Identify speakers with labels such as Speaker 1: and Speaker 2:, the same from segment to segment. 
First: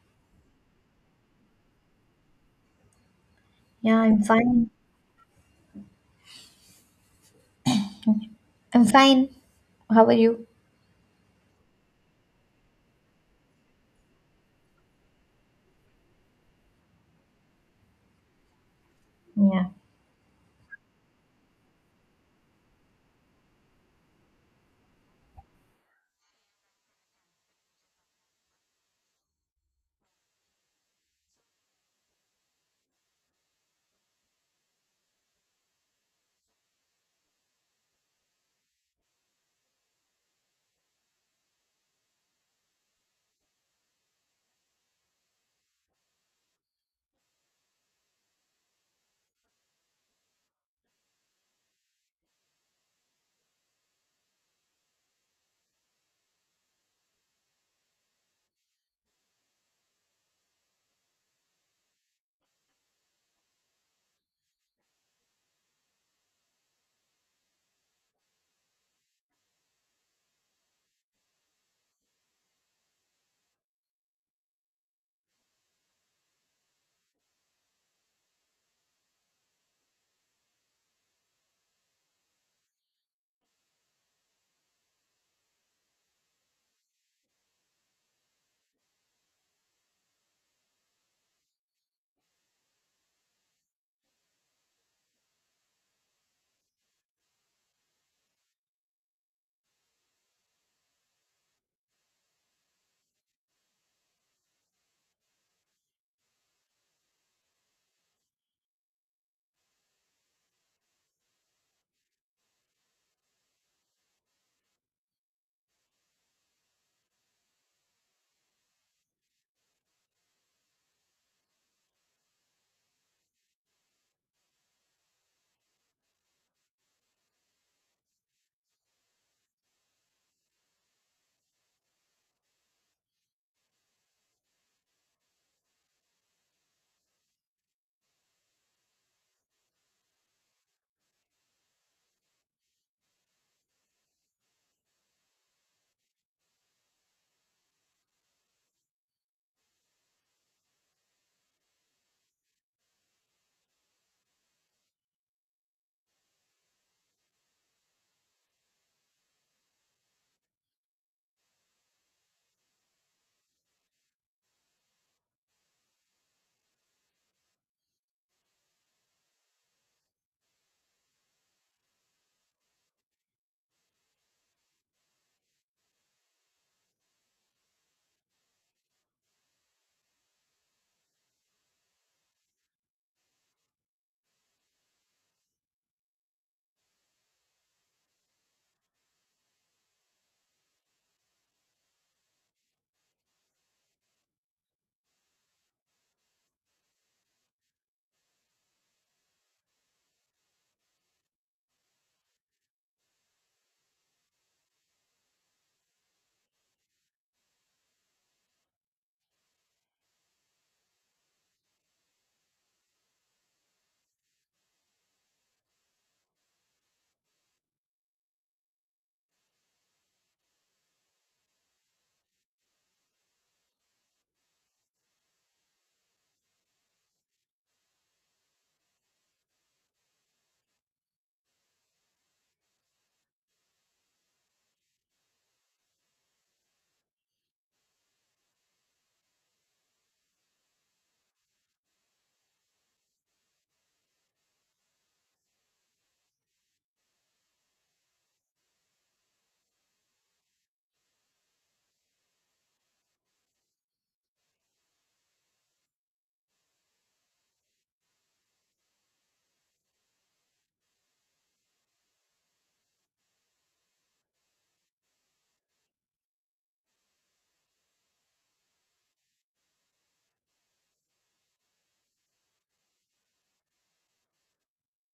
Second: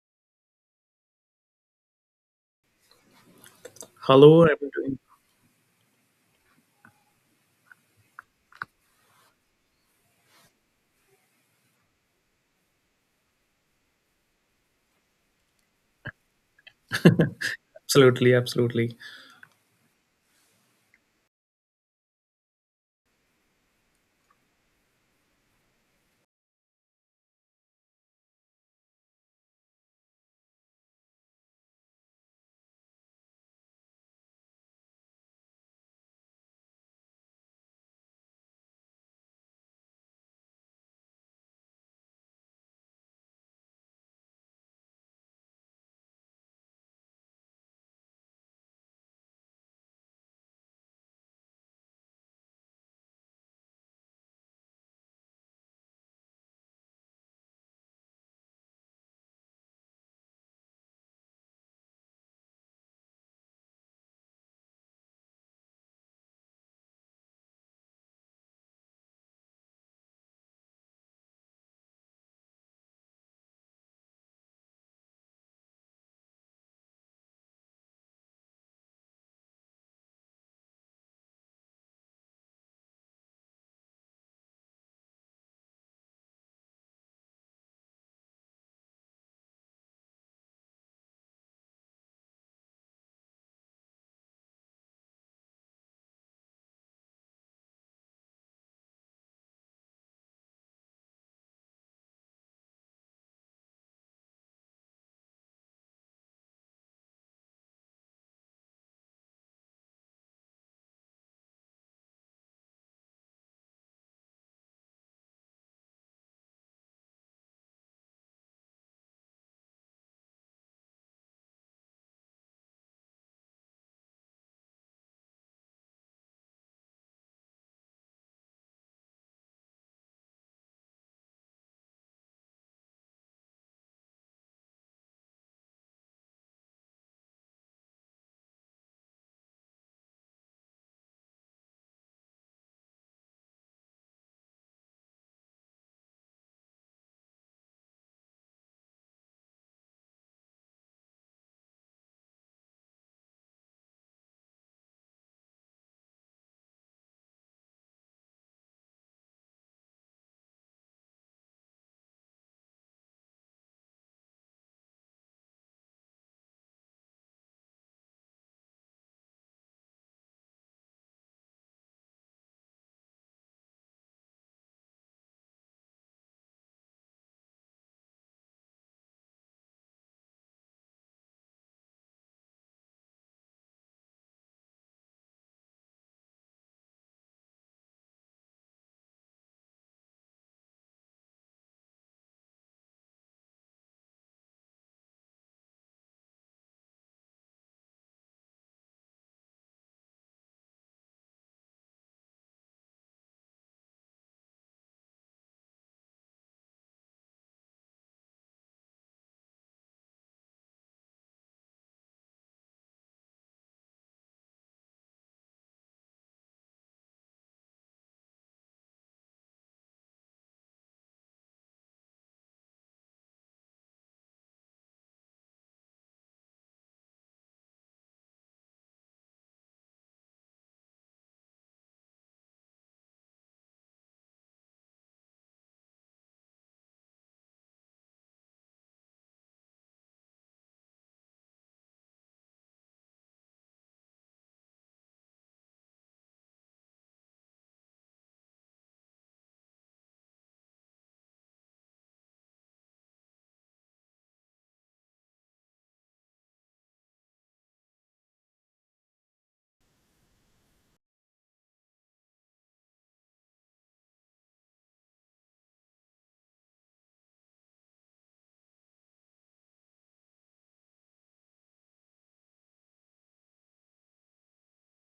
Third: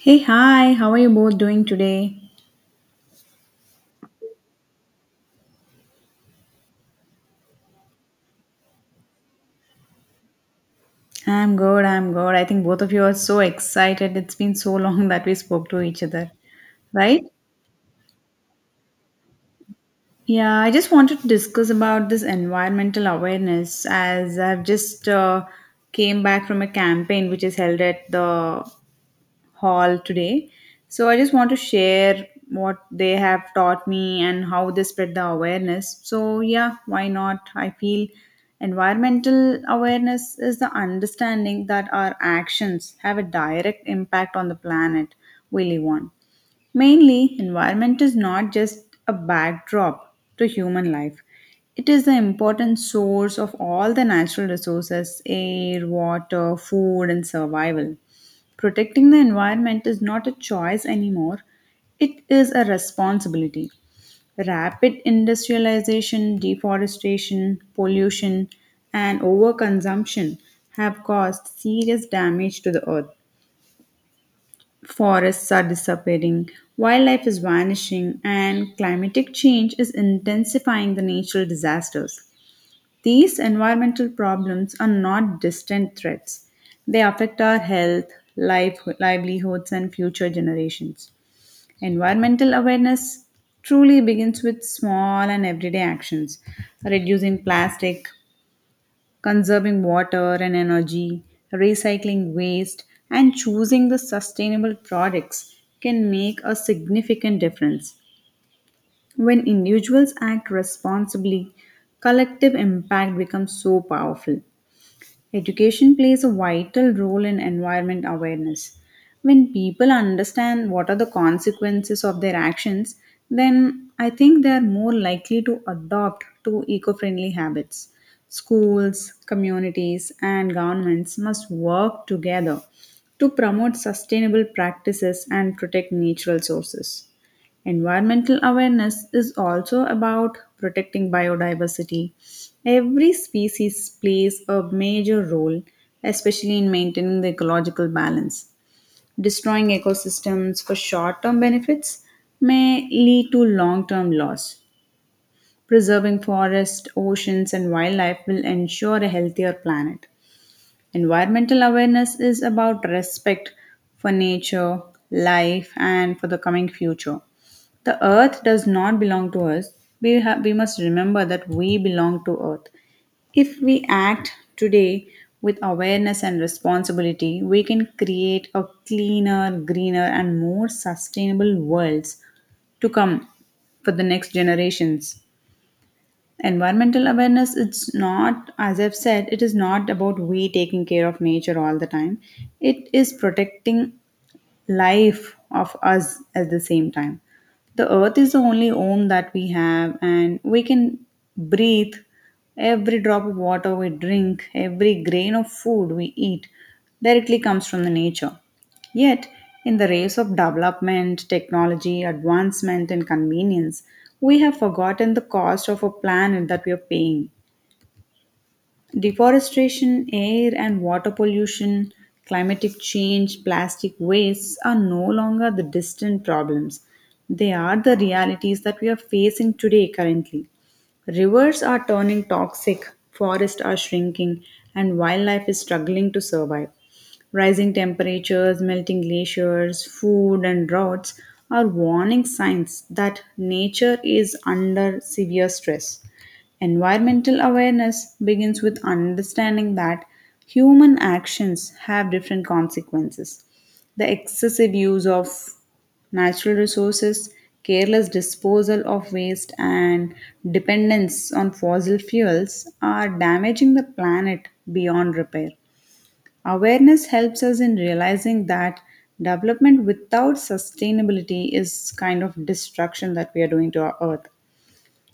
Speaker 1: Hey, hi, how are you both doing today?
Speaker 2: Yeah, I'm
Speaker 3: Hello, I'm
Speaker 2: fine.
Speaker 3: doing
Speaker 2: I'm fine. How are you?
Speaker 1: I'm good, I'm good. I think both of you are so excited. It's been so long that we spoke to each other, right?
Speaker 3: absolutely, absolutely.
Speaker 2: Yeah.
Speaker 1: Yeah, I just wanted to discuss about this environmental awareness as I've just came back from a campaign which is held at the hall today. So I just want to share what they have taught me and how they spread the awareness. So, yeah, why not? I feel environmental awareness is the understanding that our actions have a direct impact on the planet we live on. Mainly, environment is not just a backdrop to human life. It is the important source of all the natural resources air, water, food, and survival. Protecting the environment is not a choice anymore, it is a responsibility. Rapid industrialization, deforestation, pollution, and overconsumption have caused serious damage to the earth. Forests are disappearing, wildlife is vanishing, and climatic change is intensifying the natural disasters. These environmental problems are not distant threats. They affect our health, life, livelihoods, and future generations. Environmental awareness truly begins with small and everyday actions, reducing plastic, conserving water and energy, recycling waste, and choosing the sustainable products can make a significant difference. When individuals act responsibly, collective impact becomes so powerful. Education plays a vital role in environment awareness. When people understand what are the consequences of their actions, then I think they are more likely to adopt to eco-friendly habits. Schools, communities and governments must work together to promote sustainable practices and protect natural sources. Environmental awareness is also about protecting biodiversity. Every species plays a major role, especially in maintaining the ecological balance. Destroying ecosystems for short term benefits may lead to long term loss. Preserving forests, oceans, and wildlife will ensure a healthier planet. Environmental awareness is about respect for nature, life, and for the coming future. The earth does not belong to us. We must remember that we belong to earth. If we act today with awareness and responsibility, we can create a cleaner, greener, and more sustainable worlds to come for the next generations. Environmental awareness, it's not, as I've said, it is not about we taking care of nature all the time, it is protecting life of us at the same time. The earth is the only home that we have, and we can breathe. Every drop of water we drink, every grain of food we eat directly comes from the nature. Yet, in the race of development, technology, advancement, and convenience, we have forgotten the cost of a planet that we are paying. Deforestation, air and water pollution, climatic change, plastic waste are no longer the distant problems. They are the realities that we are facing today currently. Rivers are turning toxic, forests are shrinking, and wildlife is struggling to survive. Rising temperatures, melting glaciers, food, and droughts are warning signs that nature is under severe stress. Environmental awareness begins with understanding that human actions have different consequences. The excessive use of natural resources, careless disposal of waste, and dependence on fossil fuels are damaging the planet beyond repair. Awareness helps us in realizing that development without sustainability is kind of destruction that we are doing to our earth.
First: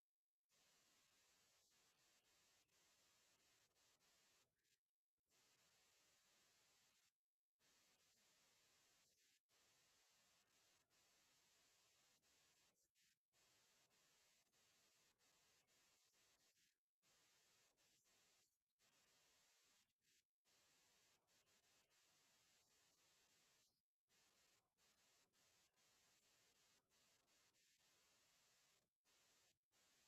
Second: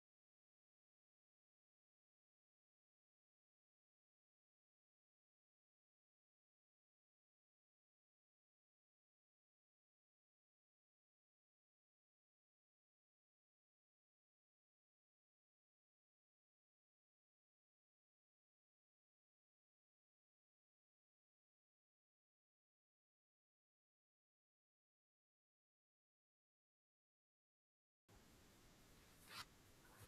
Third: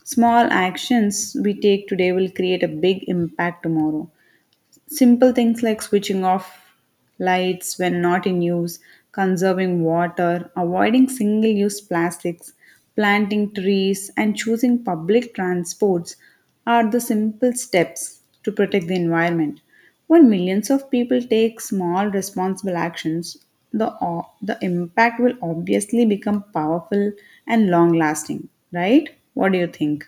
Speaker 1: Small actions we take today will create a big impact tomorrow. Simple things like switching off lights when not in use, conserving water, avoiding single use plastics, planting trees, and choosing public transports are the simple steps to protect the environment. When millions of people take small responsible actions, the impact will obviously become powerful and long lasting, right? What do you think?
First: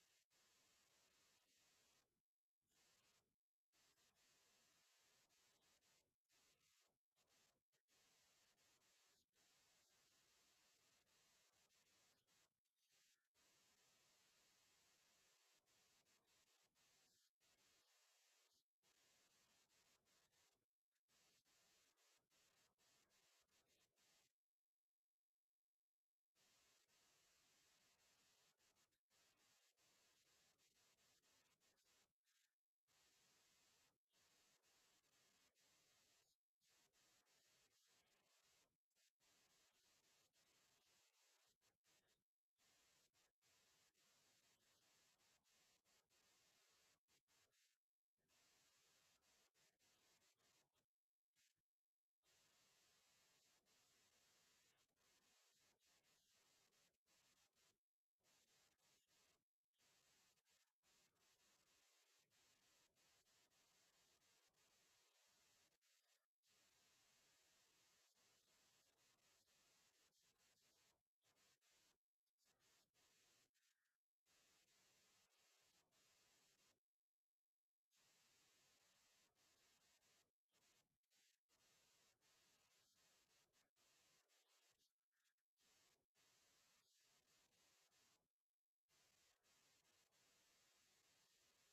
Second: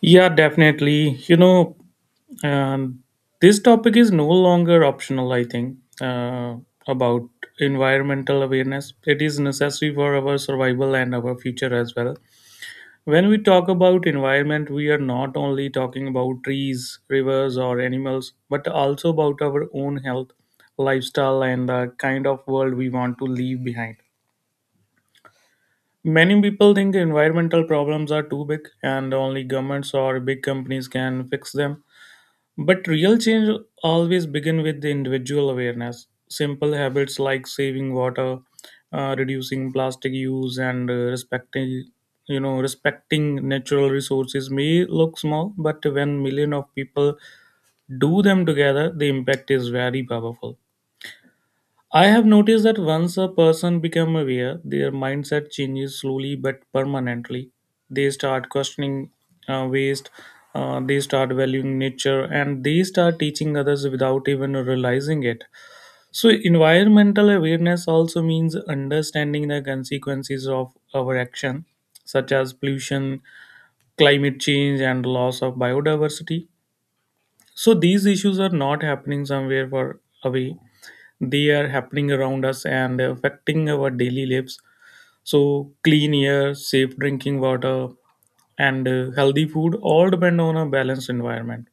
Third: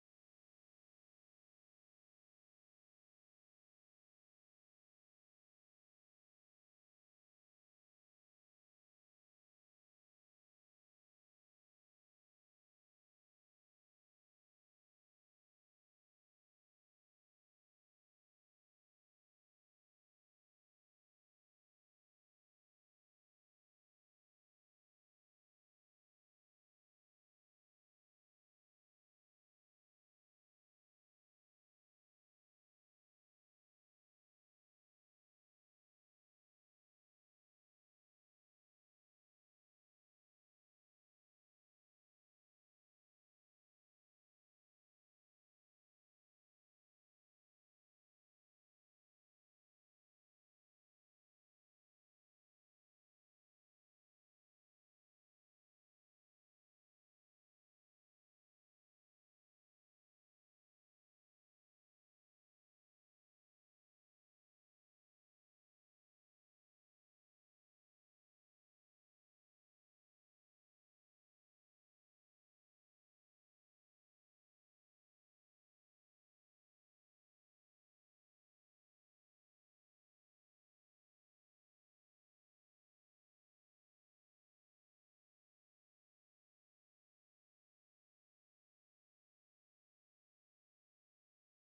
Speaker 3: Yeah, definitely. Um, this topic is no longer optional, I think, about environmental awareness. It is necessary for our survival and our future as well. When we talk about environment, we are not only talking about trees, rivers, or animals, but also about our own health, lifestyle, and the kind of world we want to leave behind. Many people think environmental problems are too big and only governments or big companies can fix them. But real change always begins with the individual awareness. Simple habits like saving water, reducing plastic use, and respecting, you know, respecting natural resources may look small, but when millions of people do them together, the impact is very powerful. I have noticed that once a person becomes aware, their mindset changes slowly but permanently. They start questioning waste, they start valuing nature, and they start teaching others without even realizing it. So, environmental awareness also means understanding the consequences of our action, such as pollution, climate change, and loss of biodiversity. So, these issues are not happening somewhere far away, they are happening around us and affecting our daily lives. So, clean air, safe drinking water, and healthy food all depend on a balanced environment.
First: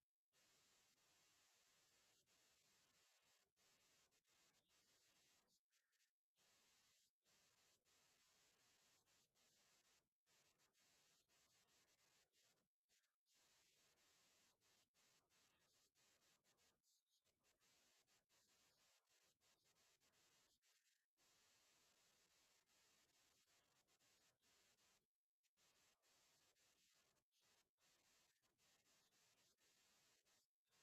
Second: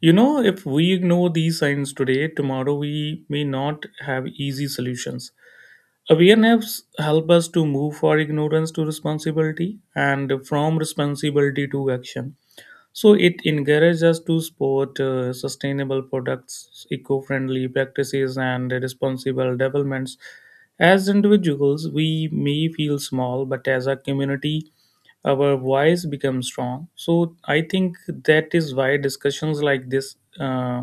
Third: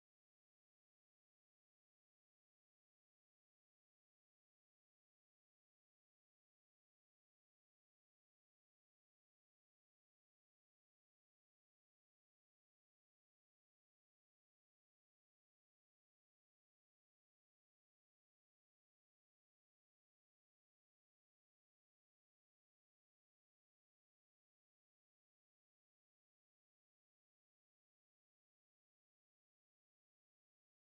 Speaker 3: You know, if we ignore these signs today, tomorrow we may not have easy solutions. Awareness help us to move for ignorance to responsibility, and from responsibility to action. So it encourages us to support sustainable products, eco-friendly practices, and responsible developments. As individuals, we may feel small, but as a community, our voice becomes strong. So I think that is why discussions like this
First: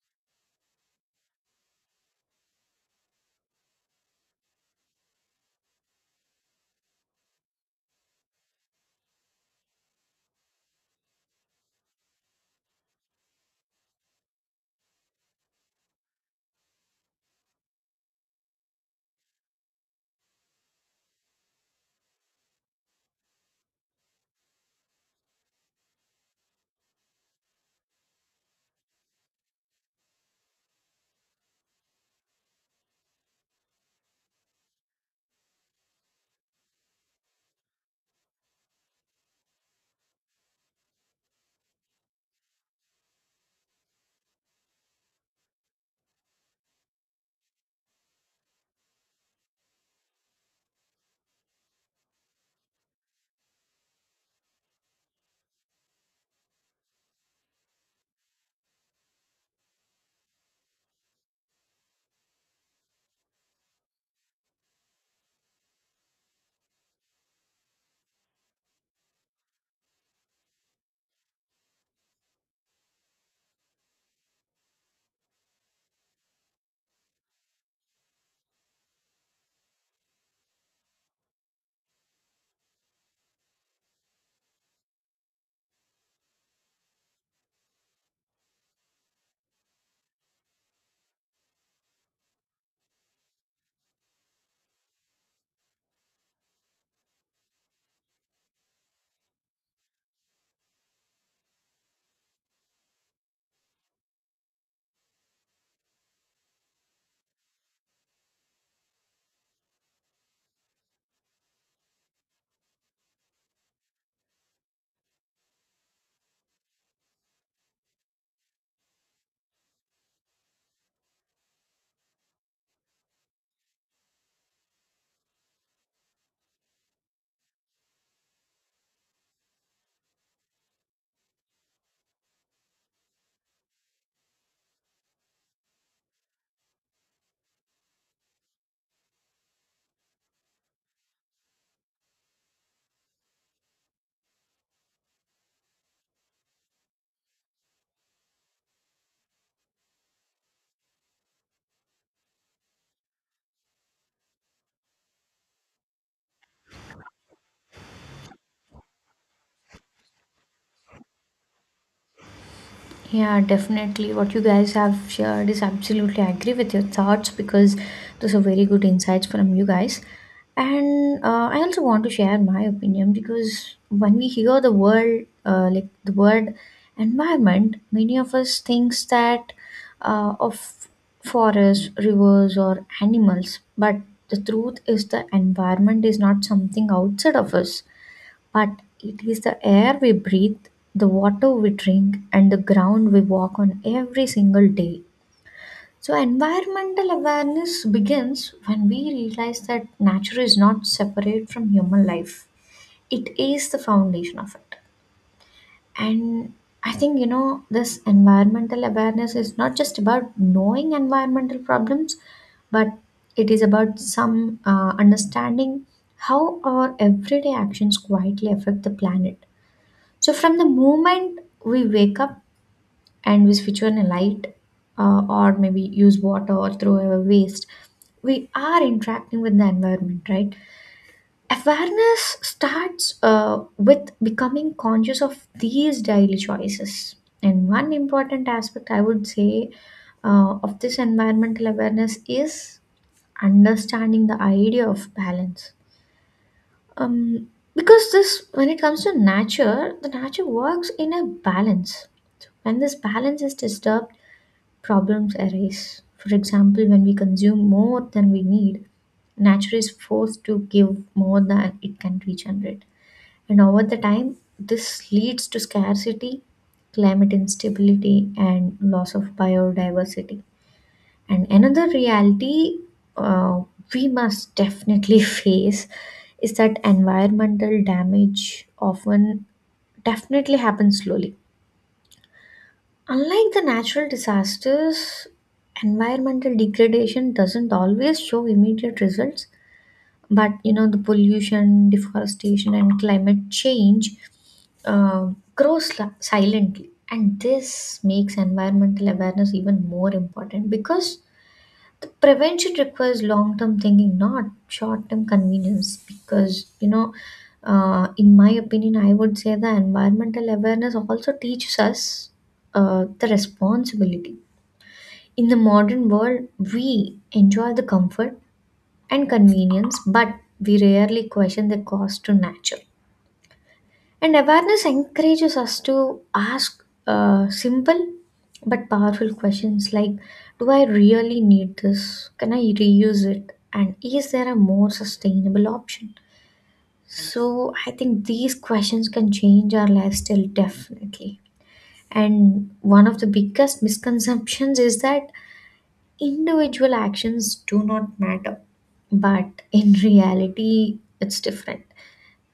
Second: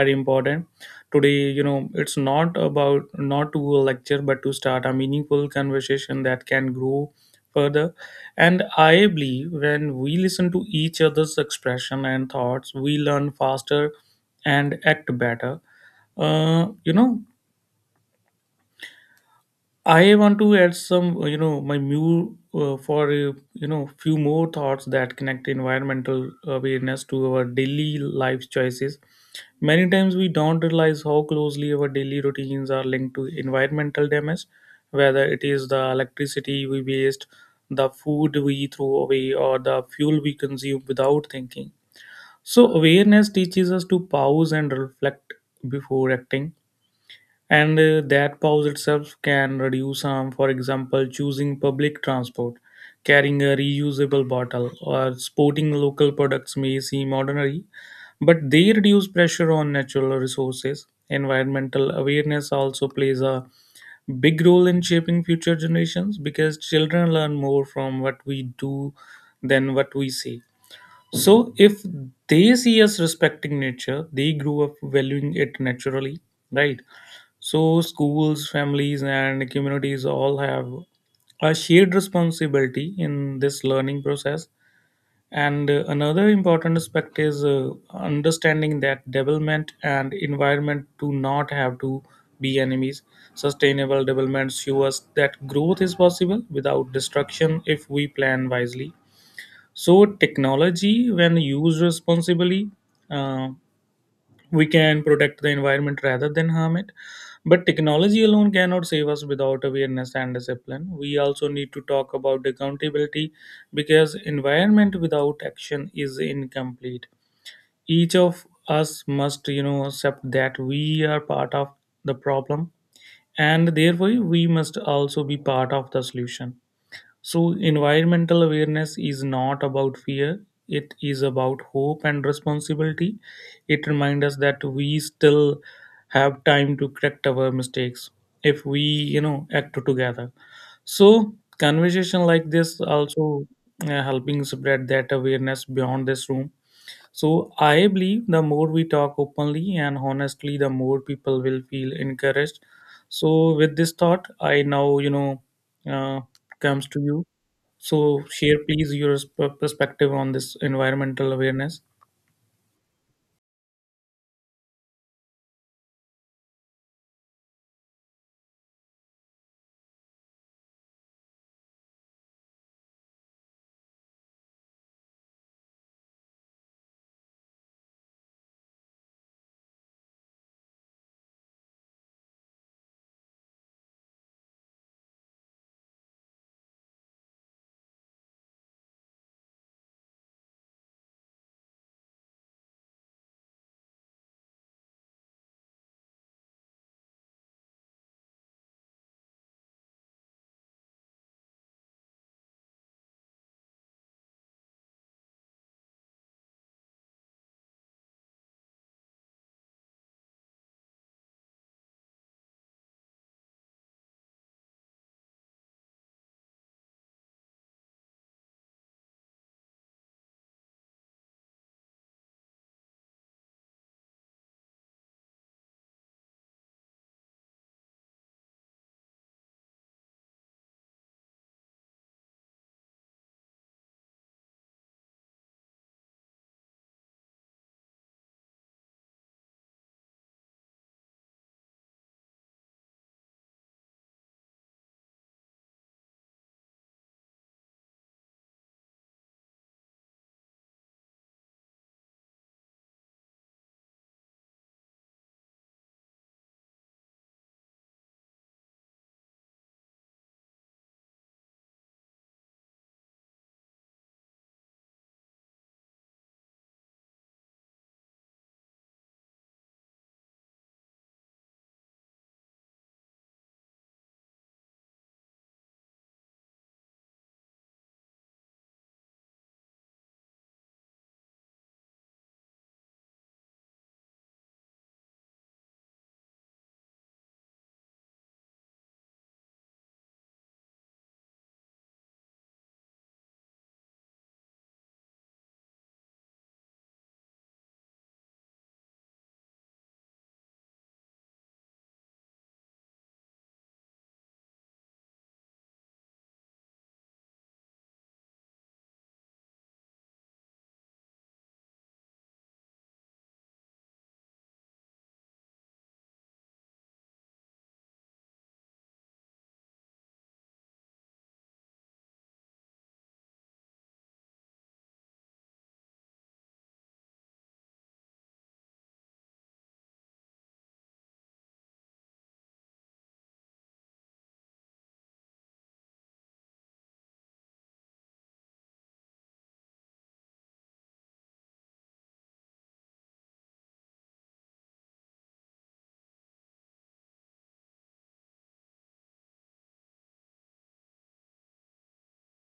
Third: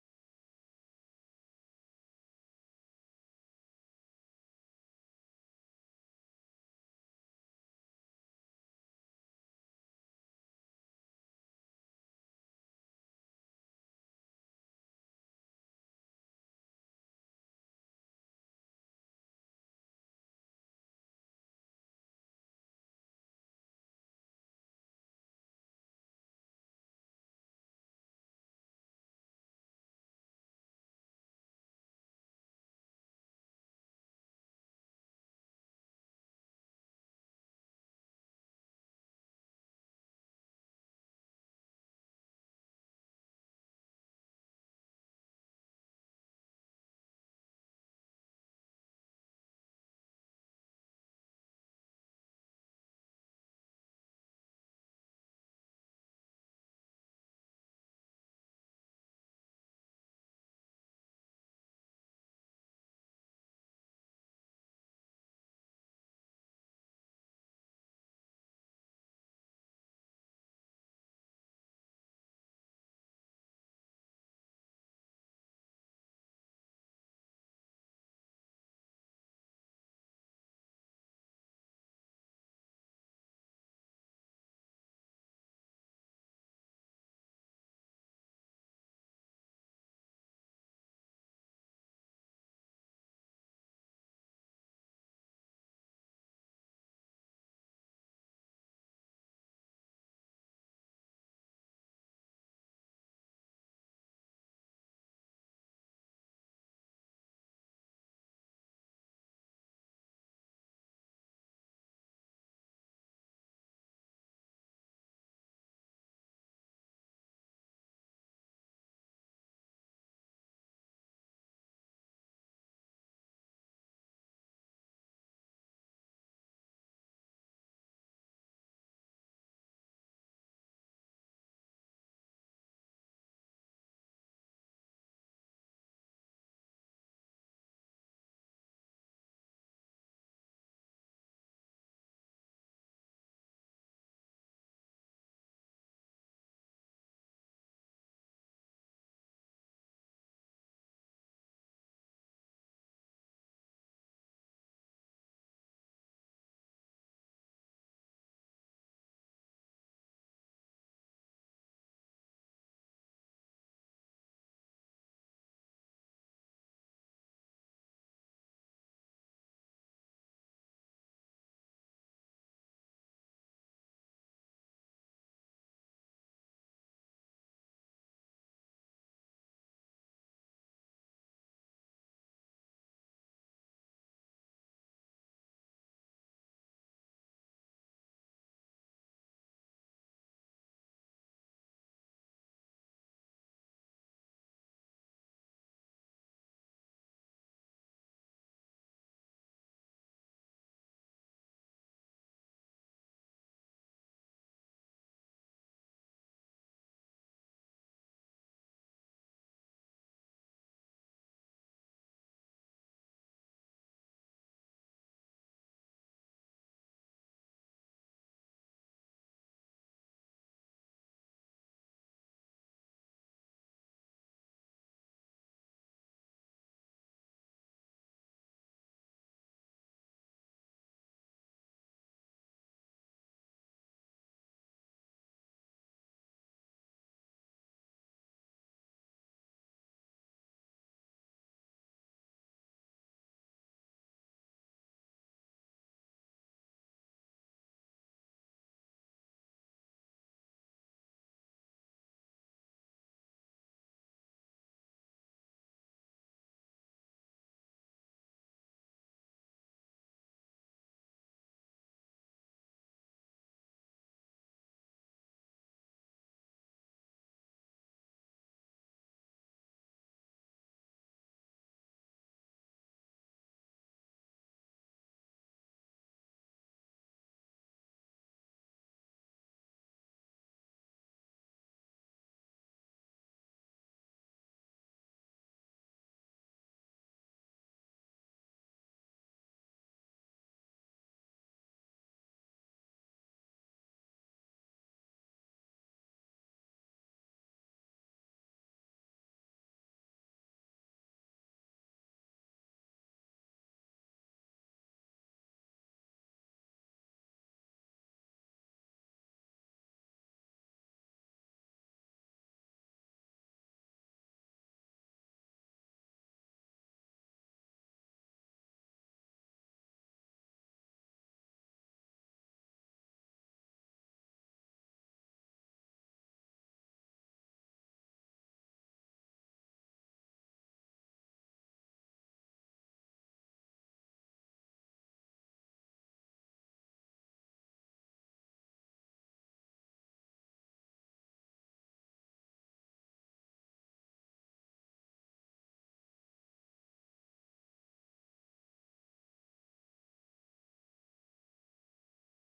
Speaker 3: are important today. You know, it's not about not to a lecture, but to start a meaningful conversation that can grow further. And I believe when we listen to each other's expression and thoughts, we learn faster and act better. You know, I want to add some, my view for you know, few more thoughts that connect environmental awareness to our daily life choices. Many times we don't realize how closely our daily routines are linked to environmental damage, whether it is the electricity we waste, the food we throw away, or the fuel we consume without thinking. So awareness teaches us to pause and reflect before acting. And that pause itself can reduce harm. For example, choosing public transport, carrying a reusable bottle, or sporting local products may seem ordinary, but they reduce pressure on natural resources. Environmental awareness also plays a big role in shaping future generations, because children learn more from what we do than what we say. So if they see us respecting nature, they grow up valuing it naturally, right? So, schools, families, and communities all have a shared responsibility in this learning process. And another important aspect is understanding that development and environment do not have to be enemies. Sustainable development shows us that growth is possible without destruction if we plan wisely. So, technology, when used responsibly, uh, we can protect the environment rather than harm it. But technology alone cannot save us without awareness and discipline. We also need to talk about accountability, because environment without action is incomplete. Each of us must, accept that we are part of the problem, and therefore we must also be part of the solution. So, environmental awareness is not about fear, it is about hope and responsibility. It reminds us that we still have time to correct our mistakes if we, act together. So, conversation like this also helping spread that awareness beyond this room. So, I believe the more we talk openly and honestly, the more people will feel encouraged. So, with this thought, I now, uh, comes to you. So, share please your perspective on this environmental awareness.
Speaker 2: Yeah, definitely. What you guys have shared is absolutely I agree with your thoughts because those are very good insights from you guys. And I also want to share my opinion because when we hear the word, like the word environment, many of us thinks that of forests, rivers, or animals. But the truth is, the environment is not something outside of us. But it is the air we breathe, the water we drink, and the ground we walk on every single day. So, environmental awareness begins when we realize that nature is not separate from human life, it is the foundation of it. And I think, you know, this environmental awareness is not just about knowing environmental problems, but it is about some understanding how our everyday actions quietly affect the planet. So from the moment we wake up and we switch on a light, or maybe use water or throw away waste, we are interacting with the environment, right? Awareness starts with becoming conscious of these daily choices. And one important aspect I would say, of this environmental awareness is understanding the idea of balance. um because this when it comes to nature, the nature works in a balance. So, when this balance is disturbed, problems arise. For example, when we consume more than we need, nature is forced to give more than it can regenerate, and over the time this leads to scarcity, climate instability, and loss of biodiversity. And another reality, uh, we must definitely face is that environmental damage often definitely happens slowly. Unlike the natural disasters, environmental degradation doesn't always show immediate results. But you know, the pollution, deforestation, and climate change, uh, silently. And this makes environmental awareness even more important because the prevention requires long term thinking, not short term convenience. Because you know, in my opinion, I would say the environmental awareness also teaches us the responsibility. In the modern world, we enjoy the comfort and convenience, but we rarely question the cost to nature, and awareness encourages us to ask simple but powerful questions like, do I really need this? Can I reuse it? And is there a more sustainable option? So I think these questions can change our lifestyle definitely. And one of the biggest misconceptions is that individual actions do not matter, but in reality, it's different.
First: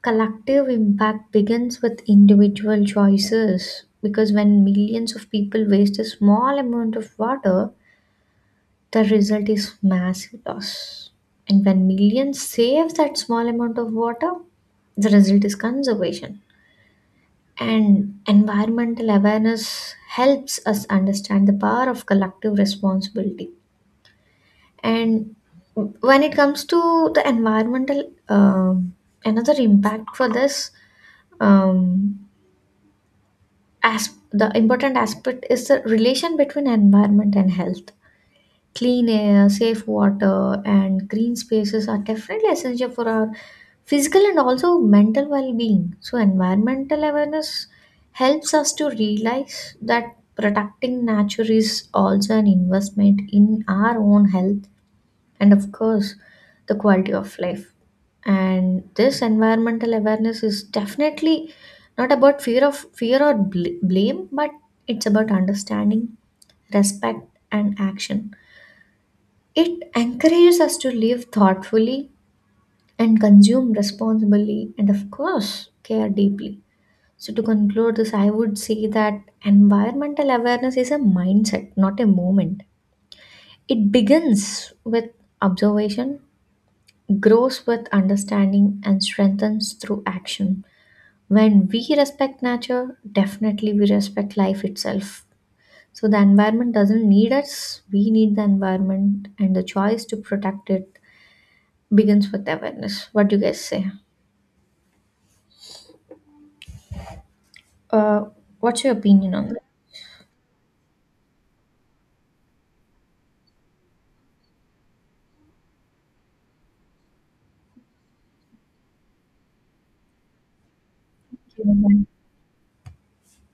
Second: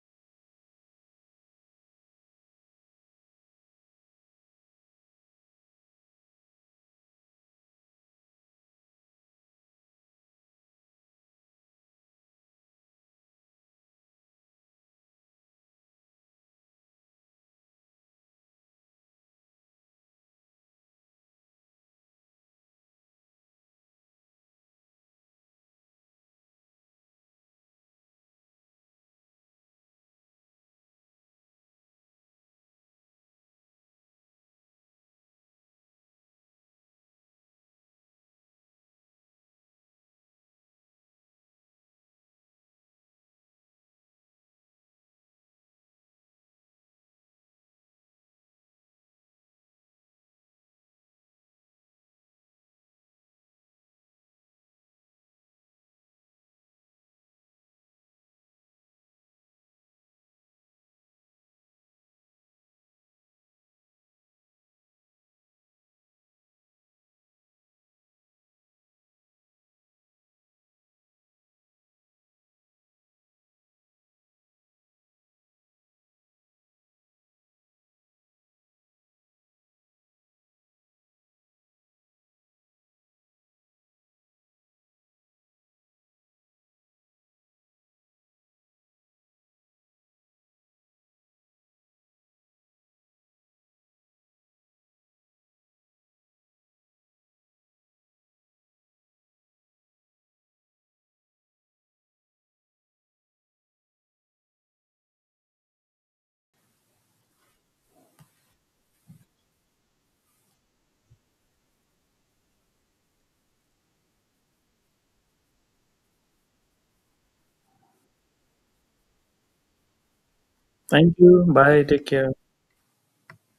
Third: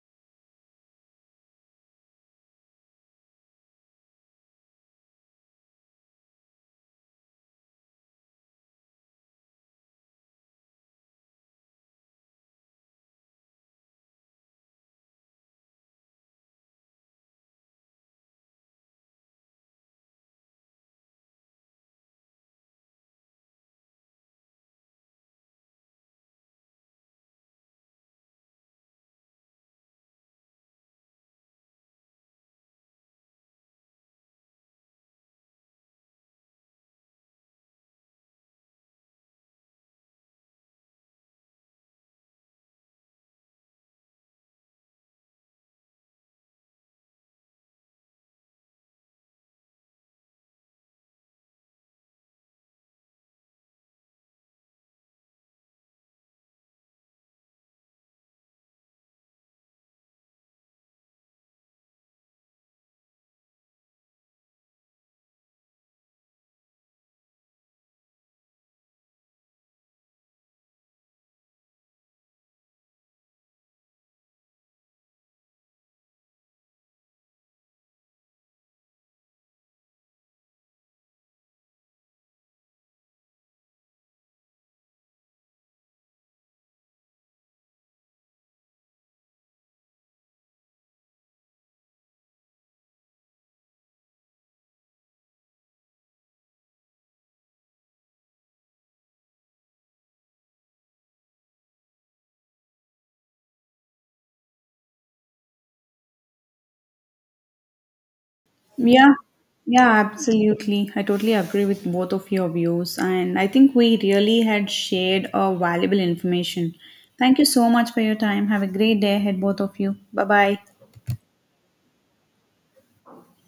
Speaker 2: Collective impact begins with individual choices because when millions of people waste a small amount of water, the result is massive loss. And when millions save that small amount of water, the result is conservation. And environmental awareness helps us understand the power of collective responsibility. And when it comes to the environmental, another impact for this, um, as the important aspect is the relation between environment and health. Clean air, safe water, and green spaces are definitely essential for our physical and also mental well-being. So environmental awareness helps us to realize that protecting nature is also an investment in our own health, and of course the quality of life. And this environmental awareness is definitely not about fear of fear or blame, but it's about understanding, respect, and action. It encourages us to live thoughtfully and consume responsibly, and of course care deeply. So to conclude this, I would say that environmental awareness is a mindset, not a moment. It begins with observation, grows with understanding, and strengthens through action. When we respect nature, definitely we respect life itself. So the environment doesn't need us, we need the environment, and the choice to protect it begins with awareness. What do you guys say? Uh, what's your
Speaker 1: Yeah,
Speaker 2: opinion on
Speaker 1: yeah, absolutely. I totally agree with both of your views, and I think we really had shared a valuable information. Thank you so much for your time. Have a great day ahead, both of you. Bye bye.
Speaker 3: Thank you. Bye. Take
Speaker 2: that?
Speaker 3: care.